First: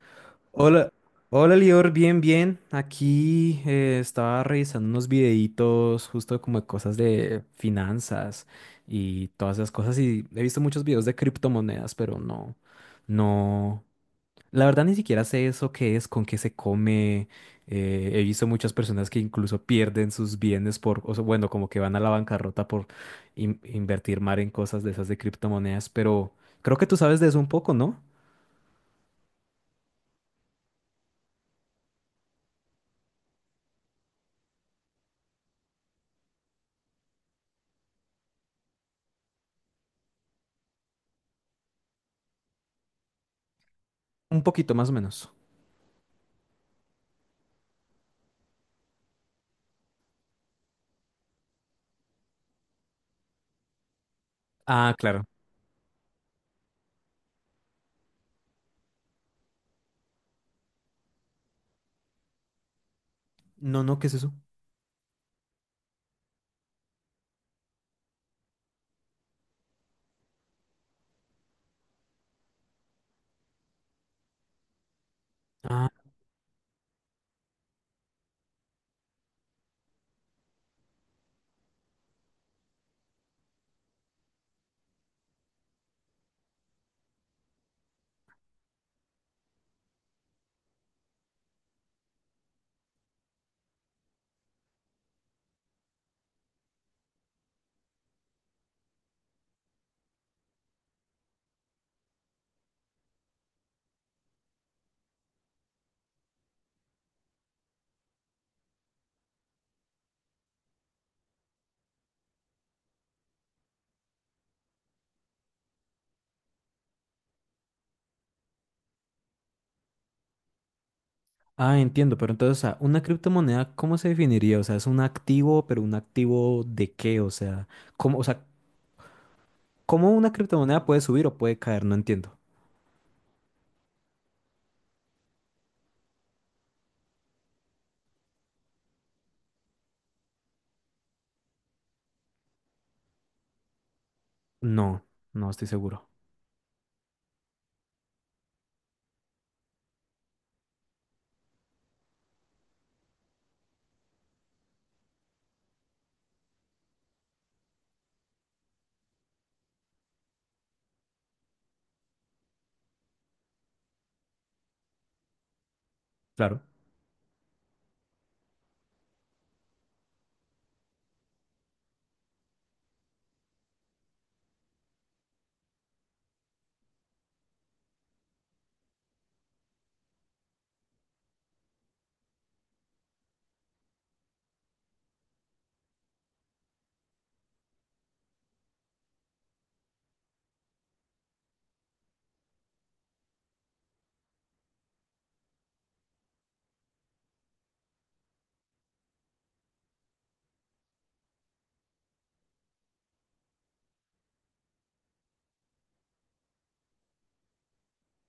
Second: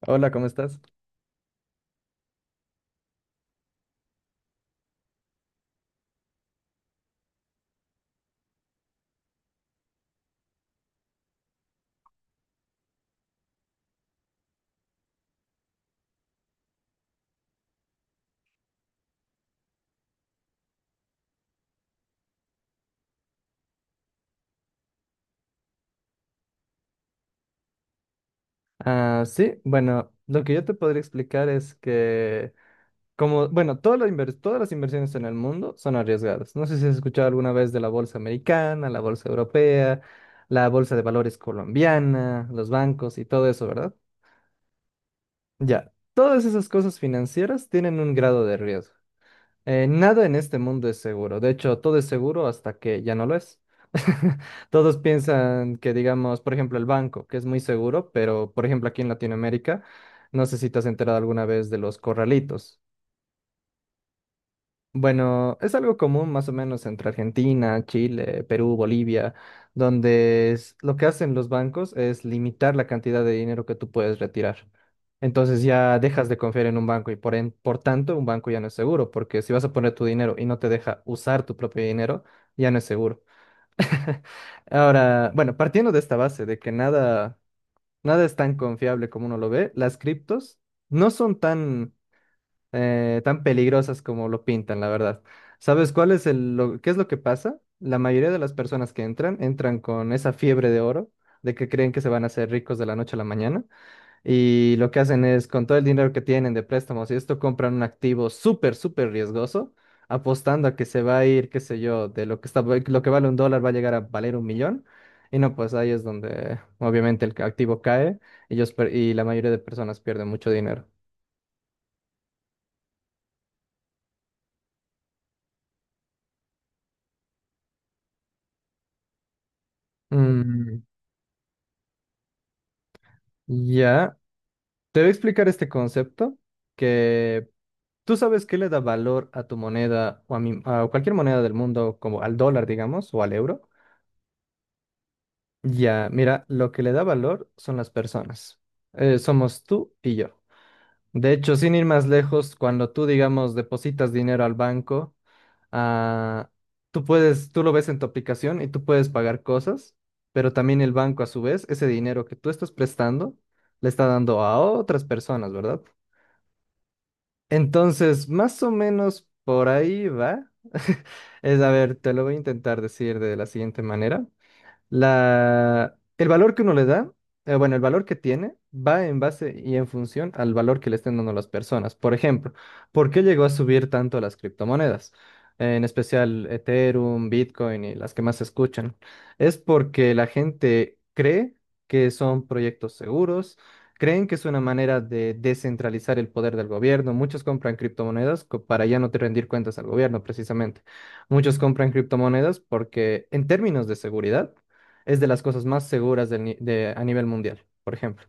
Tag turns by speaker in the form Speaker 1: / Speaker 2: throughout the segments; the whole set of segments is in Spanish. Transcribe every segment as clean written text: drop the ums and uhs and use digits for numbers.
Speaker 1: Hola, ¿cómo estás?
Speaker 2: Hola, hola Lior, bien, bien. Aquí estaba revisando unos videitos justo como de cosas de finanzas y todas esas cosas, y he visto muchos videos de criptomonedas, pero no, no. La verdad ni siquiera sé eso qué es, con qué se come. He visto muchas personas que incluso pierden sus bienes por, o sea, bueno, como que van a la bancarrota por invertir mal en cosas de esas de criptomonedas, pero creo que tú sabes de eso un poco, ¿no?
Speaker 1: Ah, sí, bueno, lo que yo te podría explicar es que, como, bueno, todas las inversiones en el mundo son arriesgadas. No sé si has escuchado alguna vez de la bolsa americana, la bolsa europea, la bolsa de valores colombiana, los bancos y todo eso, ¿verdad?
Speaker 2: Un poquito más o menos.
Speaker 1: Ya, todas esas cosas financieras tienen un grado de riesgo. Nada en este mundo es seguro. De hecho, todo es seguro hasta que ya no lo es.
Speaker 2: Ah,
Speaker 1: Todos
Speaker 2: claro.
Speaker 1: piensan que, digamos, por ejemplo, el banco, que es muy seguro, pero, por ejemplo, aquí en Latinoamérica, no sé si te has enterado alguna vez de los corralitos.
Speaker 2: No, no, ¿qué es eso?
Speaker 1: Bueno, es algo común más o menos entre Argentina, Chile, Perú, Bolivia, lo que hacen los bancos es limitar la cantidad de dinero que tú puedes retirar. Entonces
Speaker 2: Ah,
Speaker 1: ya dejas de confiar en un banco y por tanto un banco ya no es seguro, porque si vas a poner tu dinero y no te deja usar tu propio dinero, ya no es seguro. Ahora, bueno, partiendo de esta base de que nada es tan confiable como uno lo ve, las criptos no son tan peligrosas como lo pintan, la verdad. ¿Sabes cuál es el, lo- qué es lo que pasa? La mayoría de las personas que entran, entran con esa fiebre de oro, de que creen que se van a hacer ricos de la noche a la mañana, y lo que hacen es, con todo el dinero que tienen de préstamos y esto, compran un activo súper, súper riesgoso, apostando a que se va a ir, qué sé yo, de lo que está, lo que vale un dólar va a llegar a valer un millón. Y no, pues ahí es donde obviamente el activo cae, y la mayoría de personas pierden mucho dinero.
Speaker 2: ah, entiendo, pero entonces, o sea, una criptomoneda, ¿cómo se definiría? O sea, es un activo, pero ¿un activo de qué? O sea, ¿cómo una
Speaker 1: Mm,
Speaker 2: criptomoneda puede subir o puede caer? No entiendo.
Speaker 1: ya. Te voy a explicar este concepto que tú sabes qué le da valor a tu moneda o a cualquier moneda del mundo, como al dólar, digamos, o al euro.
Speaker 2: No, no estoy seguro.
Speaker 1: Ya, mira, lo que le da valor son las personas. Somos tú y yo. De hecho, sin ir más lejos, cuando tú, digamos, depositas dinero al banco, ah, tú puedes, tú lo ves en tu aplicación y tú puedes pagar cosas, pero también el banco, a su vez, ese dinero que tú estás prestando, le está dando a otras personas, ¿verdad?
Speaker 2: Claro.
Speaker 1: Entonces, más o menos por ahí va. A ver, te lo voy a intentar decir de la siguiente manera. El valor que uno le da, bueno, el valor que tiene va en base y en función al valor que le estén dando las personas. Por ejemplo, ¿por qué llegó a subir tanto las criptomonedas? En especial Ethereum, Bitcoin y las que más se escuchan. Es porque la gente cree que son proyectos seguros, creen que es una manera de descentralizar el poder del gobierno. Muchos compran criptomonedas para ya no te rendir cuentas al gobierno, precisamente. Muchos compran criptomonedas porque en términos de seguridad es de las cosas más seguras del ni- de- a nivel mundial, por ejemplo.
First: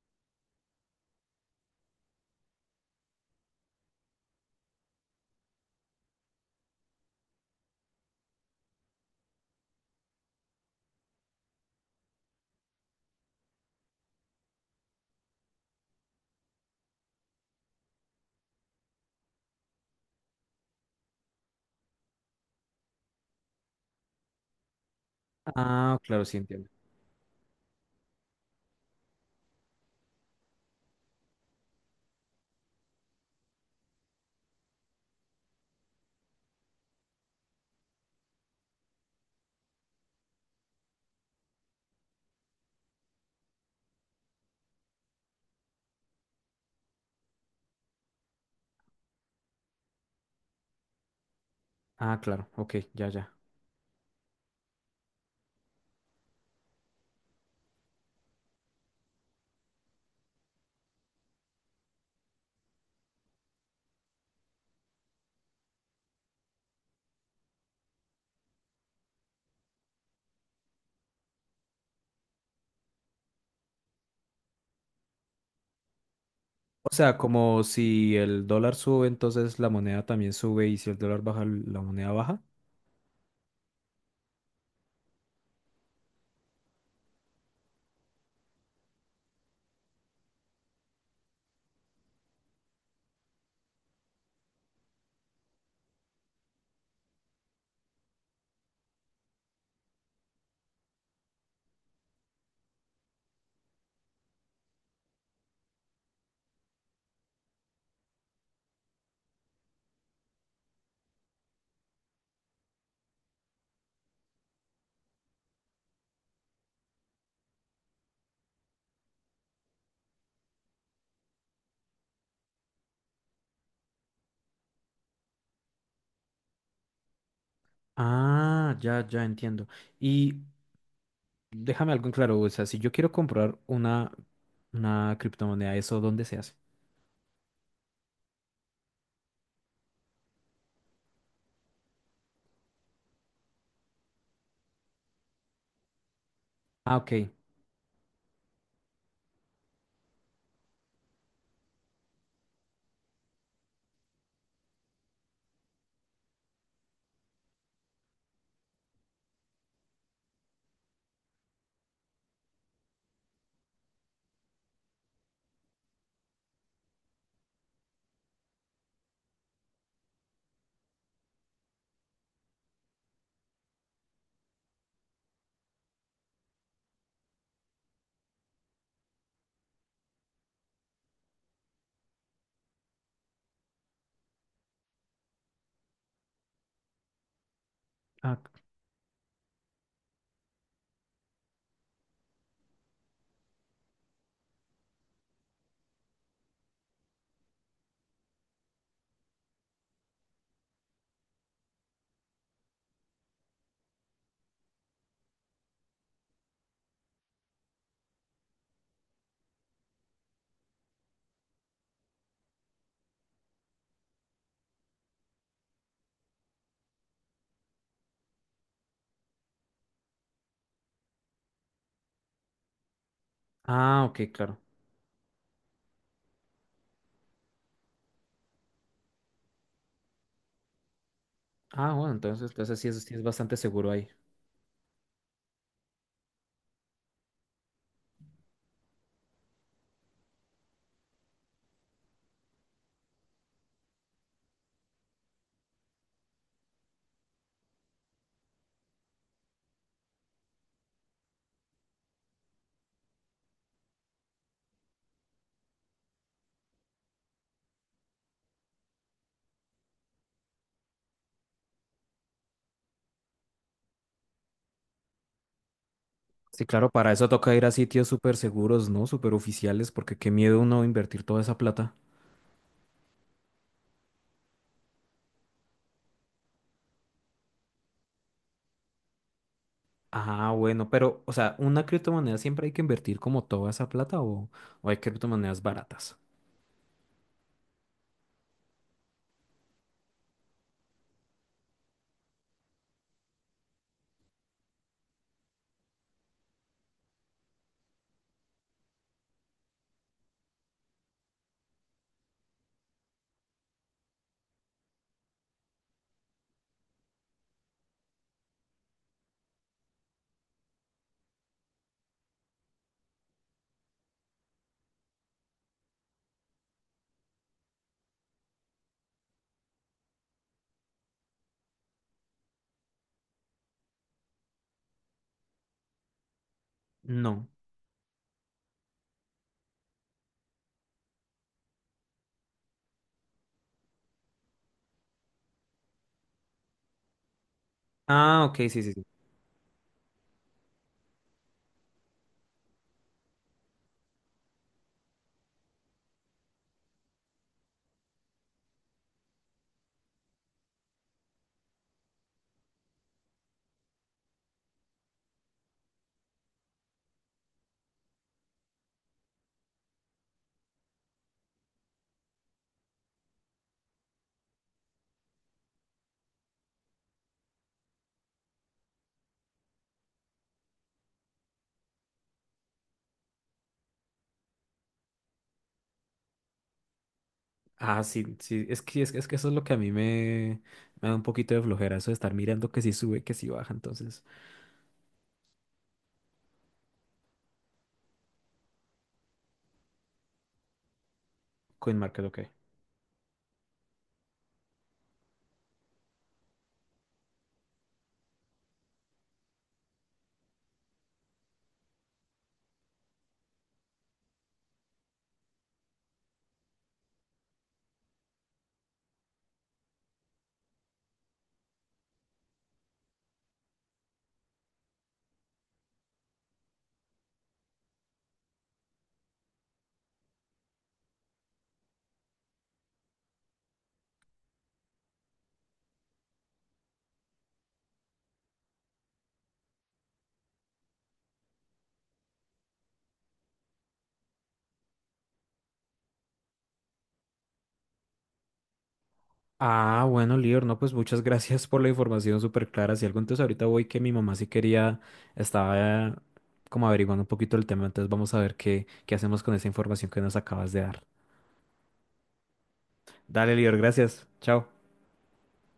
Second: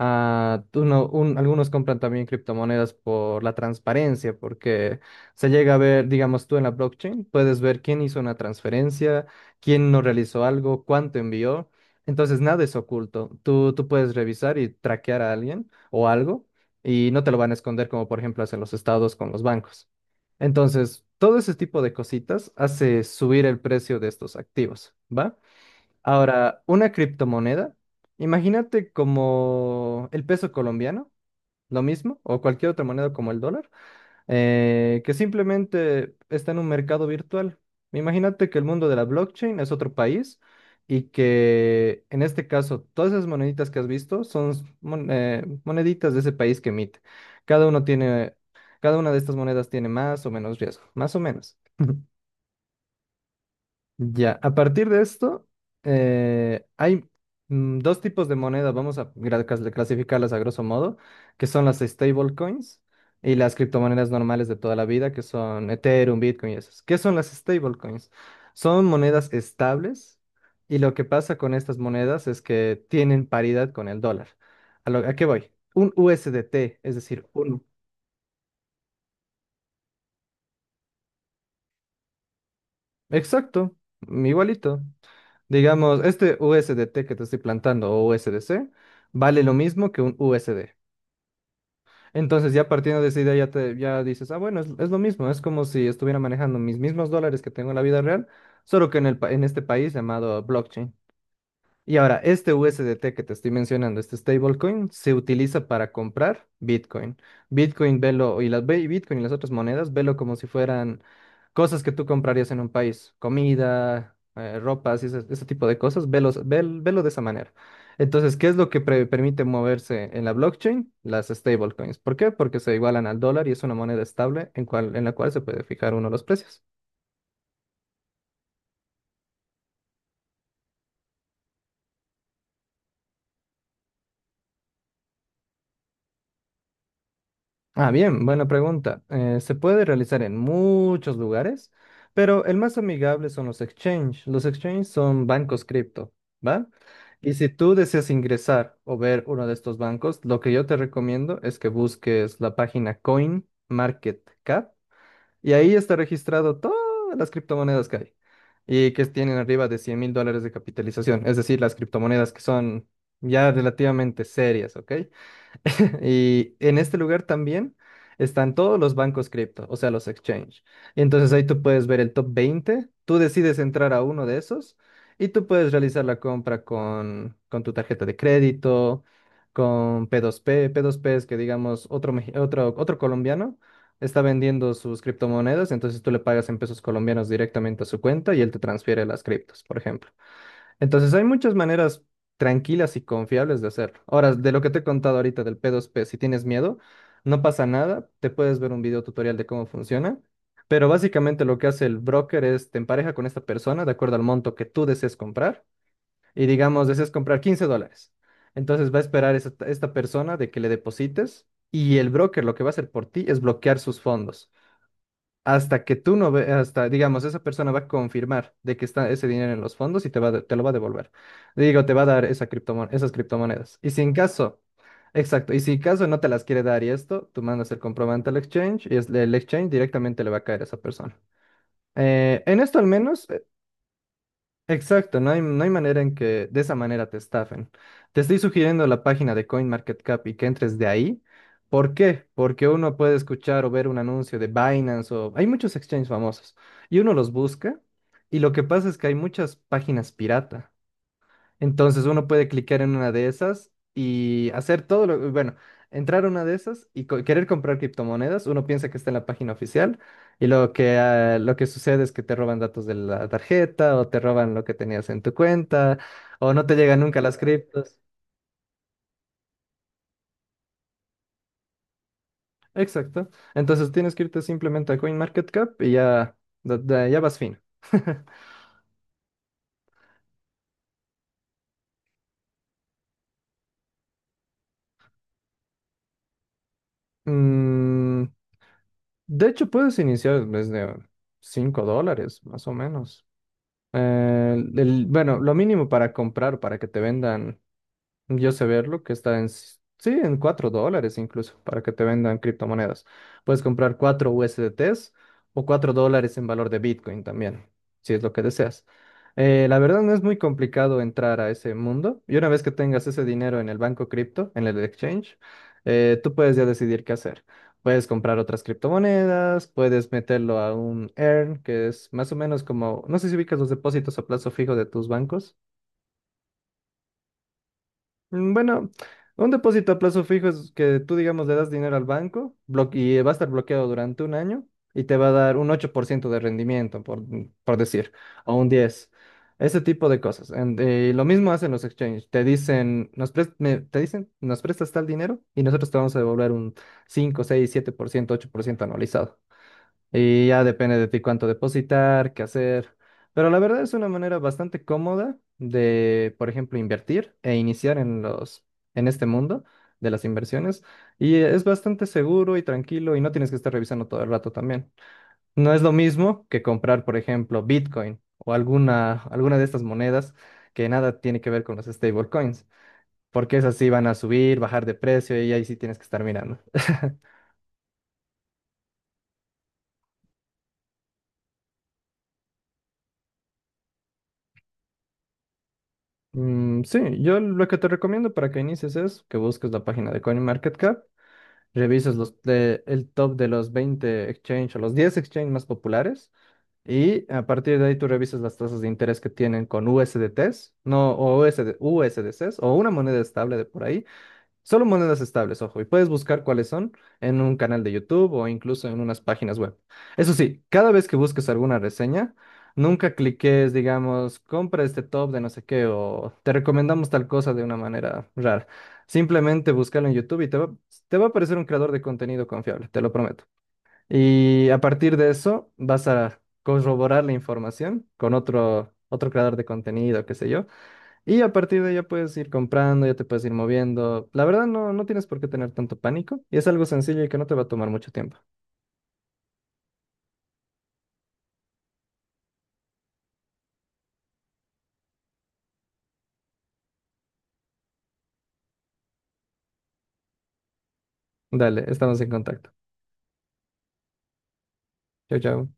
Speaker 1: Ah, tú no- un- algunos compran también criptomonedas por la transparencia, porque se llega a ver, digamos tú en la blockchain, puedes ver quién hizo una transferencia, quién no realizó algo, cuánto envió. Entonces nada es oculto. Tú puedes revisar y traquear a alguien o algo y no te lo van a esconder como por ejemplo hacen los estados con los bancos. Entonces, todo ese tipo de cositas hace subir el precio de estos activos, ¿va?
Speaker 2: Ah, claro, sí
Speaker 1: Ahora,
Speaker 2: entiendo.
Speaker 1: una criptomoneda, imagínate como el peso colombiano, lo mismo, o cualquier otra moneda como el dólar, que simplemente está en un mercado virtual. Imagínate que el mundo de la blockchain es otro país y que en este caso todas esas moneditas que has visto son moneditas de ese país que emite. Cada uno tiene, cada una de estas monedas tiene más o menos riesgo, más o menos.
Speaker 2: Ah, claro, ok, ya, ya.
Speaker 1: Ya, a partir de esto, hay dos tipos de moneda, vamos a clasificarlas a grosso modo, que son las stablecoins y las criptomonedas normales de toda la vida, que son Ethereum, Bitcoin y esas. ¿Qué son las stablecoins? Son monedas estables y lo que pasa con estas monedas es que tienen paridad con el dólar. ¿A qué voy? Un USDT,
Speaker 2: O
Speaker 1: es
Speaker 2: sea,
Speaker 1: decir,
Speaker 2: como
Speaker 1: uno.
Speaker 2: si el dólar sube, entonces la moneda también sube, y si el dólar baja, la moneda baja.
Speaker 1: Exacto, igualito. Digamos, este USDT que te estoy plantando o USDC vale lo mismo que un USD. Entonces, ya partiendo de esa idea, ya, ya dices, bueno, es lo mismo, es como si estuviera manejando mis mismos dólares que tengo en la vida real, solo que en este país llamado blockchain. Y ahora, este USDT que te estoy mencionando, este stablecoin, se utiliza para comprar Bitcoin. Bitcoin, velo, y las ve- Bitcoin y las otras monedas, velo como si fueran cosas que tú comprarías en un país, comida, ropas y ese tipo de cosas, velo de esa manera. Entonces, ¿qué es lo que permite moverse en la blockchain? Las stablecoins. ¿Por qué? Porque se igualan al dólar y es una moneda estable en la cual se puede fijar uno los precios.
Speaker 2: Ah, ya, ya entiendo. Y déjame algo en claro, o sea, si yo quiero comprar una criptomoneda, ¿eso dónde se hace?
Speaker 1: Ah, bien, buena pregunta. Se puede realizar en muchos lugares, pero el más amigable son los exchange. Los exchange son bancos cripto, ¿va?
Speaker 2: Ah, ok.
Speaker 1: Y si tú deseas ingresar o ver uno de estos bancos, lo que yo te recomiendo es que busques la página CoinMarketCap y ahí está registrado todas las criptomonedas que hay y que tienen arriba de $100.000 de capitalización, es decir, las criptomonedas que son ya relativamente serias, ¿ok? Y en este lugar también están todos los bancos cripto, o sea, los exchange. Entonces ahí tú puedes ver el top 20, tú decides entrar a uno de esos y tú puedes realizar la compra con tu tarjeta de crédito, con P2P. P2P es que, digamos, otro colombiano está vendiendo sus criptomonedas, entonces tú le pagas en pesos colombianos directamente a su cuenta
Speaker 2: Ah,
Speaker 1: y
Speaker 2: c-
Speaker 1: él te transfiere las criptos, por ejemplo. Entonces hay muchas maneras tranquilas y confiables de hacerlo. Ahora, de lo que te he contado ahorita del P2P, si tienes miedo, no pasa nada, te puedes ver un video tutorial de cómo funciona, pero básicamente lo que hace el broker es te empareja con esta persona de acuerdo al monto que tú desees comprar y digamos desees comprar $15. Entonces va a esperar esta persona de que le deposites y el broker lo que va a hacer por ti es bloquear sus fondos hasta que tú no ve, hasta, digamos, esa persona va a confirmar de que está ese dinero en los fondos y te lo va a devolver. Digo, te va a dar esas criptomonedas. Y si
Speaker 2: ah,
Speaker 1: en
Speaker 2: ok, claro.
Speaker 1: caso, exacto, y si en caso no te las quiere dar y esto, tú mandas el comprobante al exchange y el exchange directamente le va a caer a esa persona.
Speaker 2: Ah, bueno,
Speaker 1: Eh,
Speaker 2: entonces,
Speaker 1: en
Speaker 2: entonces
Speaker 1: esto al
Speaker 2: sí es
Speaker 1: menos,
Speaker 2: bastante seguro ahí.
Speaker 1: exacto, no hay manera en que de esa manera te estafen. Te estoy sugiriendo la página de CoinMarketCap y que entres de ahí. ¿Por qué? Porque uno puede escuchar o ver un anuncio de Binance o hay muchos exchanges famosos y uno los busca y lo que pasa es que hay muchas páginas pirata. Entonces uno puede clicar en una de esas y hacer bueno, entrar a una de esas y querer comprar criptomonedas. Uno piensa que está en la página oficial y lo que sucede es que te roban datos de la tarjeta o te roban lo que tenías en tu cuenta o no
Speaker 2: Sí,
Speaker 1: te
Speaker 2: claro,
Speaker 1: llegan
Speaker 2: para
Speaker 1: nunca
Speaker 2: eso
Speaker 1: las
Speaker 2: toca ir a
Speaker 1: criptos.
Speaker 2: sitios súper seguros, ¿no? Súper oficiales, porque qué miedo uno invertir toda esa plata.
Speaker 1: Exacto. Entonces tienes que irte simplemente a CoinMarketCap y ya vas fino.
Speaker 2: Ah, bueno, pero, o sea, ¿una criptomoneda siempre hay que invertir como toda esa plata, o hay criptomonedas baratas?
Speaker 1: Mm, de hecho, puedes iniciar desde $5, más o menos. Bueno, lo mínimo para comprar, para que te vendan. Yo sé verlo, que está sí, en $4 incluso, para que te vendan criptomonedas. Puedes comprar 4 USDTs o $4 en valor de Bitcoin también, si es lo que deseas. La verdad no es muy complicado entrar a ese mundo. Y una vez que tengas ese dinero en el banco cripto, en el exchange, tú puedes ya decidir qué hacer. Puedes comprar otras criptomonedas, puedes meterlo a un earn, que es más o menos como, no sé si ubicas los depósitos a plazo fijo de tus bancos.
Speaker 2: No.
Speaker 1: Bueno, un depósito a plazo fijo es que tú, digamos, le das dinero al banco y va a estar bloqueado durante un año y te va a dar un 8% de rendimiento, por decir,
Speaker 2: Ah,
Speaker 1: o
Speaker 2: ok,
Speaker 1: un
Speaker 2: sí, sí, sí.
Speaker 1: 10%. Ese tipo de cosas. Y lo mismo hacen los exchanges. Te dicen, nos prestas tal dinero y nosotros te vamos a devolver un 5, 6, 7%, 8% anualizado. Y ya depende de ti cuánto depositar, qué hacer. Pero la verdad es una manera bastante cómoda de, por ejemplo, invertir e iniciar en este mundo de las inversiones. Y es bastante seguro y tranquilo y no tienes que estar revisando todo el rato también. No es lo mismo que comprar, por ejemplo, Bitcoin o alguna de estas monedas que nada tiene que ver con los stablecoins, porque esas sí van a subir, bajar de precio y ahí sí tienes que estar mirando.
Speaker 2: Ah, sí, sí, es que, es, es que eso es lo que a mí me, me da un poquito de flojera, eso de estar mirando que si sube, que si baja, entonces,
Speaker 1: Mm, sí, yo lo que te recomiendo para que inicies es que busques la página de CoinMarketCap, revises
Speaker 2: CoinMarket,
Speaker 1: los,
Speaker 2: ok.
Speaker 1: eh, el top de los 20 exchange o los 10 exchange más populares y a partir de ahí tú revises las tasas de interés que tienen con USDTs, no, o USD, USDCs o una moneda estable de por ahí Solo monedas estables, ojo, y puedes buscar cuáles son en un canal de YouTube o incluso en unas páginas web. Eso sí, cada vez que busques alguna reseña, nunca cliques, digamos, compra este top de no sé qué o te recomendamos tal cosa de una manera rara. Simplemente búscalo en YouTube y te va a aparecer un creador de contenido confiable, te lo prometo. Y a partir de eso vas a corroborar la información con otro creador de contenido, qué sé yo. Y a partir de ahí ya puedes ir comprando, ya te puedes ir moviendo. La verdad no, no tienes por qué tener tanto pánico y es algo sencillo y que no te va a tomar mucho tiempo.
Speaker 2: Ah, bueno, Lior, no, pues muchas gracias por la información súper clara. Si algo, entonces ahorita voy que mi mamá sí quería, estaba como averiguando un poquito el tema, entonces vamos a ver qué, qué hacemos con esa información que nos acabas de dar.
Speaker 1: Dale, estamos en contacto.
Speaker 2: Dale, Lior, gracias. Chao.
Speaker 1: Chau, chau.